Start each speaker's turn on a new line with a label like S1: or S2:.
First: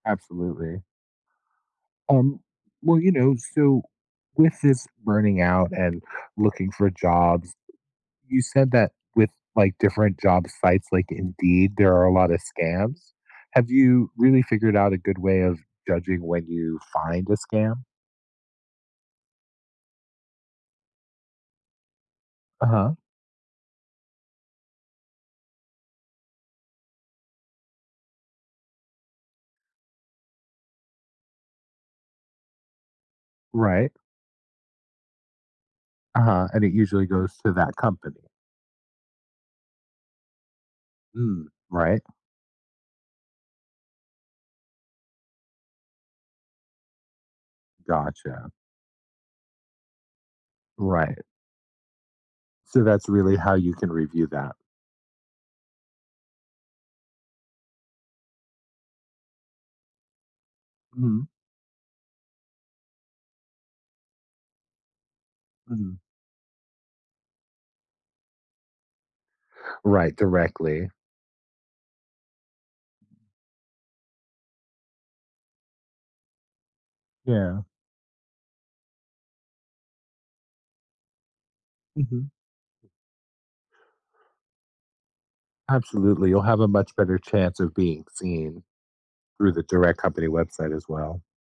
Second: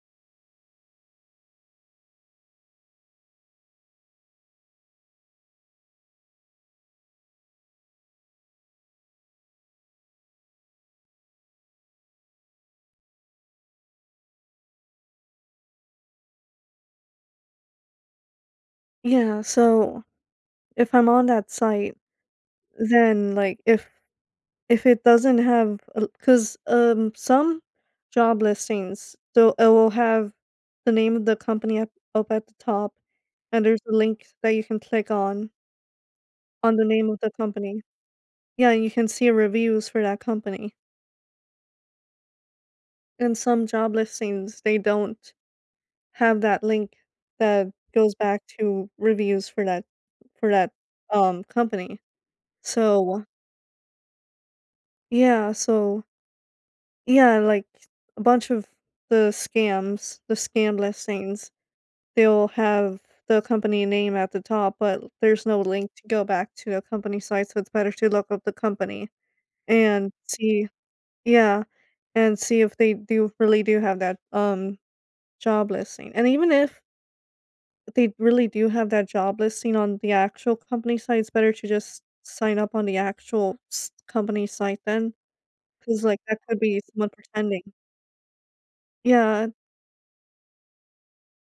S1: Absolutely. Um, well, you know, so with this burning out and looking for jobs, you said that with, like, different job sites like Indeed, there are a lotta scams. Have you really figured out a good way of judging when you find a scam?
S2: Yeah. So, if I'm on that site,
S1: Uh-huh.
S2: then, like, if if it doesn't have a l 'cause, um, some job listings so it will have the name of the company up up at the top and there's
S1: Right.
S2: a link that you can click on
S1: Uh-huh. And it
S2: on the
S1: usually
S2: name of the
S1: goes to that
S2: company.
S1: company.
S2: Yeah, you can see reviews for that company.
S1: Mm, right?
S2: And some job listings, they don't have that link that goes back
S1: Gotcha.
S2: to reviews for that for that,
S1: Right.
S2: um, company.
S1: So, that's
S2: So
S1: really how you can review that.
S2: Yeah, so Yeah, like a bunch of the scams, the scam
S1: Mhm.
S2: listings, they'll have the company name at the top but there's no link
S1: Mhm.
S2: to go back to a company site so it's better to look up the company and
S1: Right.
S2: see
S1: Directly.
S2: Yeah, and see if they do really do have that, um, job listing. And even if
S1: Yeah.
S2: they really do have that job listing on the actual company site, it's better to just
S1: Mhm.
S2: sign up on the actual s company site, then. 'Cause like
S1: Absolutely.
S2: that
S1: You'll have
S2: could
S1: a
S2: be
S1: much
S2: someone
S1: better chance
S2: pretending.
S1: of being seen
S2: Yeah.
S1: through the direct company website as well.